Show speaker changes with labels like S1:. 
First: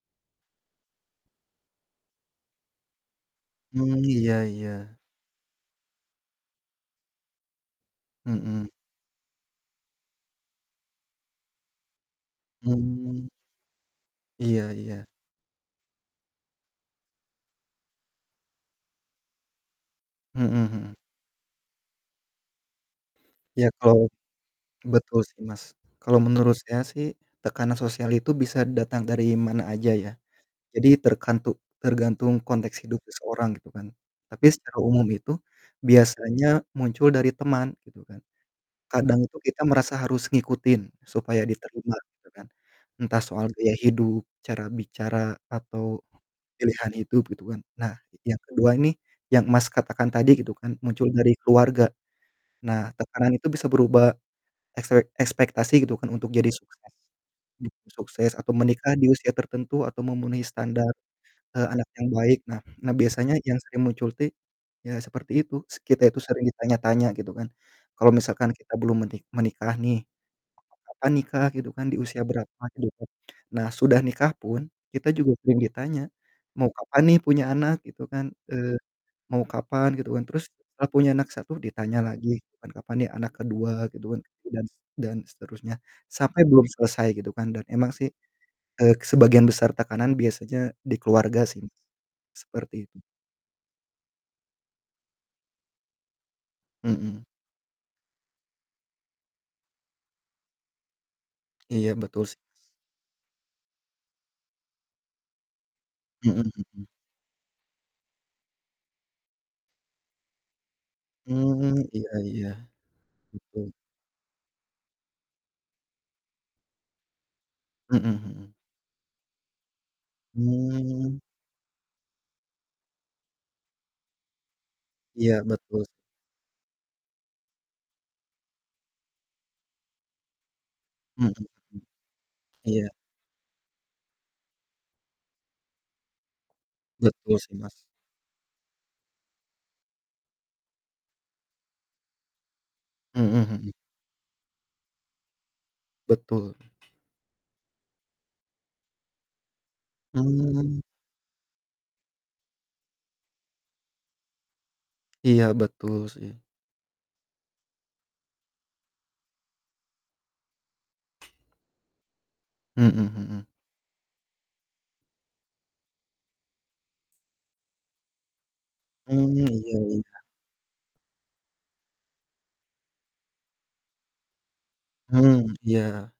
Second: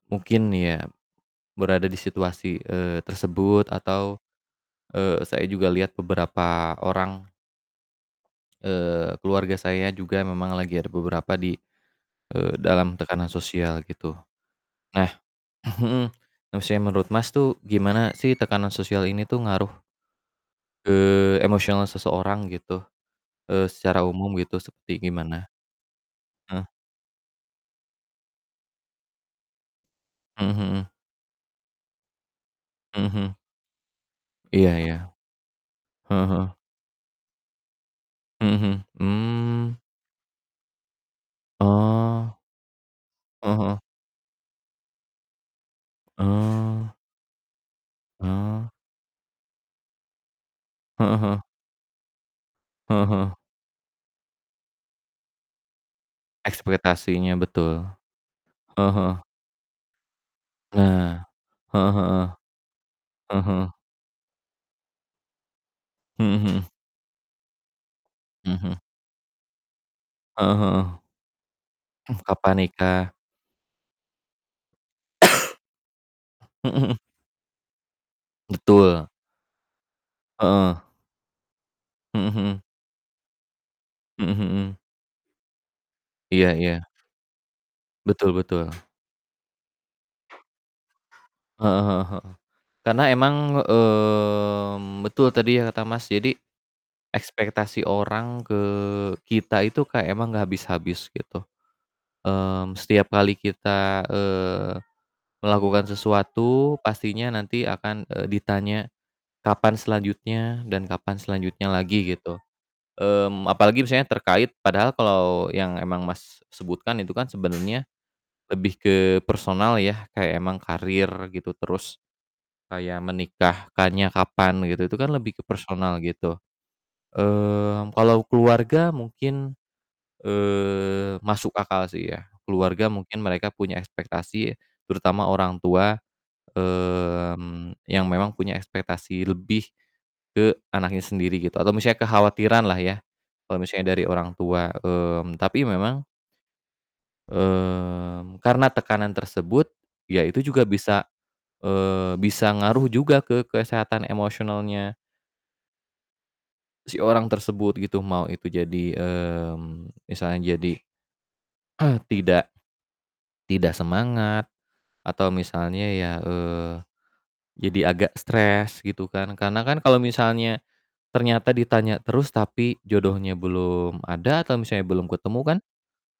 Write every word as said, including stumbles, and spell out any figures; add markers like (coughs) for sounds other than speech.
S1: Mungkin ya berada di situasi, eee, tersebut
S2: Mmm,
S1: atau,
S2: iya iya.
S1: eee, saya juga lihat beberapa orang
S2: Mhm.
S1: eee, keluarga saya juga memang lagi ada beberapa di, eee, dalam
S2: Mmm.
S1: tekanan sosial gitu.
S2: Iya iya.
S1: Nah, (clears throat) mhm, nah, maksudnya menurut Mas tuh gimana sih tekanan sosial ini tuh ngaruh
S2: Mhm mhm.
S1: ke emosional seseorang, gitu,
S2: Ya,
S1: eee, secara
S2: kalau
S1: umum, gitu, seperti
S2: betul sih,
S1: gimana?
S2: Mas. Kalau menurut
S1: Heeh.
S2: saya sih tekanan sosial itu bisa datang dari mana aja ya.
S1: Mhm
S2: Jadi
S1: mhm.
S2: terkantu tergantung konteks hidup
S1: Mhm mhm.
S2: seseorang, gitu kan. Tapi
S1: Iya
S2: secara
S1: iya.
S2: umum itu
S1: Heeh
S2: biasanya
S1: heeh.
S2: muncul dari teman, gitu kan.
S1: Mhm mhm,
S2: Kadang itu kita
S1: hmm.
S2: merasa harus ngikutin, supaya diterima gitu
S1: Oh.
S2: kan. Entah soal
S1: Heeh
S2: gaya
S1: heeh.
S2: hidup, cara bicara, atau pilihan
S1: Oh.
S2: hidup, gitu kan. Nah, yang
S1: Oh.
S2: kedua ini yang, Mas, katakan tadi, gitu kan, muncul
S1: Heeh
S2: dari
S1: heeh.
S2: keluarga. Nah,
S1: Heeh heeh.
S2: tekanan itu bisa berubah ekspek ekspektasi, gitu kan, untuk jadi sukses
S1: ekspretasinya,
S2: jadi
S1: betul.
S2: sukses atau
S1: Heeh
S2: menikah di
S1: heeh.
S2: usia tertentu atau memenuhi standar,
S1: Nah,
S2: eee, anak
S1: heeh
S2: yang
S1: heeh.
S2: baik. Nah nah biasanya
S1: Ah
S2: yang
S1: hah.
S2: sering muncul tuh, ya seperti itu, se kita itu sering
S1: Mhm mhm.
S2: ditanya-tanya, gitu kan. Kalo misalkan
S1: Mhm
S2: kita
S1: mhm.
S2: belum meni menikah nih,
S1: Heeh heeh.
S2: "Kapan nikah?" Gitu kan, "Di
S1: Hmm,
S2: usia
S1: kapan
S2: berapa?" Gitu kan.
S1: nikah.
S2: Nah, sudah nikah pun, kita juga sering ditanya,
S1: (coughs)
S2: "Mau
S1: Mhm mhm.
S2: kapan nih punya anak?" Gitu kan, eee,
S1: Betul.
S2: "Mau kapan?" Gitu kan. Terus
S1: Heeh.
S2: setelah punya anak satu ditanya
S1: Mhm
S2: lagi,
S1: mhm.
S2: "Kapan kapan nih anak kedua?" Gitu kan.
S1: Mhm
S2: Dan s
S1: mhm.
S2: dan seterusnya. Sampai
S1: Iya
S2: belum
S1: iya.
S2: selesai, gitu kan. Dan emang sih,
S1: Betul betul.
S2: eee, sebagian besar tekanan biasanya di keluarga sih, Mas.
S1: Heeh heeh heeh.
S2: Seperti itu.
S1: Karena emang, mmm, betul tadi ya kata Mas, jadi,
S2: Mhm.
S1: ekspektasi orang ke kita itu kayak emang nggak habis-habis, gitu.
S2: Iya, betul sih, Mas.
S1: Mmm, setiap kali kita, eee, melakukan
S2: Mhm
S1: sesuatu
S2: mhm.
S1: pastinya nanti akan, eee, ditanya kapan selanjutnya dan kapan selanjutnya
S2: Mmm, iya
S1: lagi, gitu.
S2: iya.
S1: Mmm,
S2: Betul.
S1: apalagi misalnya terkait padahal kalo yang emang Mas sebutkan itu kan sebenernya
S2: Mhm mhm.
S1: lebih ke personal ya, kayak emang karir,
S2: Mmm.
S1: gitu, terus kayak menikahkannya kapan, gitu, itu kan lebih
S2: Iya,
S1: ke
S2: betul.
S1: personal gitu. Mmm, kalau keluarga mungkin, eee,
S2: Mhm
S1: masuk
S2: mhm.
S1: akal sih ya. Keluarga
S2: Iya.
S1: mungkin mereka punya ekspektasi, terutama orangtua,
S2: Betul sih, Mas.
S1: mmm, yang memang punya ekspektasi lebih ke anaknya sendiri, gitu, atau misalnya kekhawatiran lah ya,
S2: Mhm
S1: kalo
S2: mhm.
S1: misalnya dari orang tua, mmm, tapi memang
S2: Betul.
S1: mmm, karena tekanan tersebut, ya itu juga
S2: Mmm.
S1: bisa, eee, bisa ngaruh juga ke kesehatan emosionalnya
S2: Iya, betul sih.
S1: si orang tersebut, gitu, mau itu jadi, mmm, misalnya jadi, (clears throat) tidak
S2: Mhm mhm.
S1: tidak semangat. Atau misalnya ya, eee, jadi agak stres, gitu kan.
S2: Mmm,
S1: Karena kan
S2: iya
S1: kalau
S2: iya.
S1: misalnya ternyata ditanya terus tapi jodohnya belum ada atau misalnya belum ketemu
S2: Mmm,
S1: kan
S2: iya.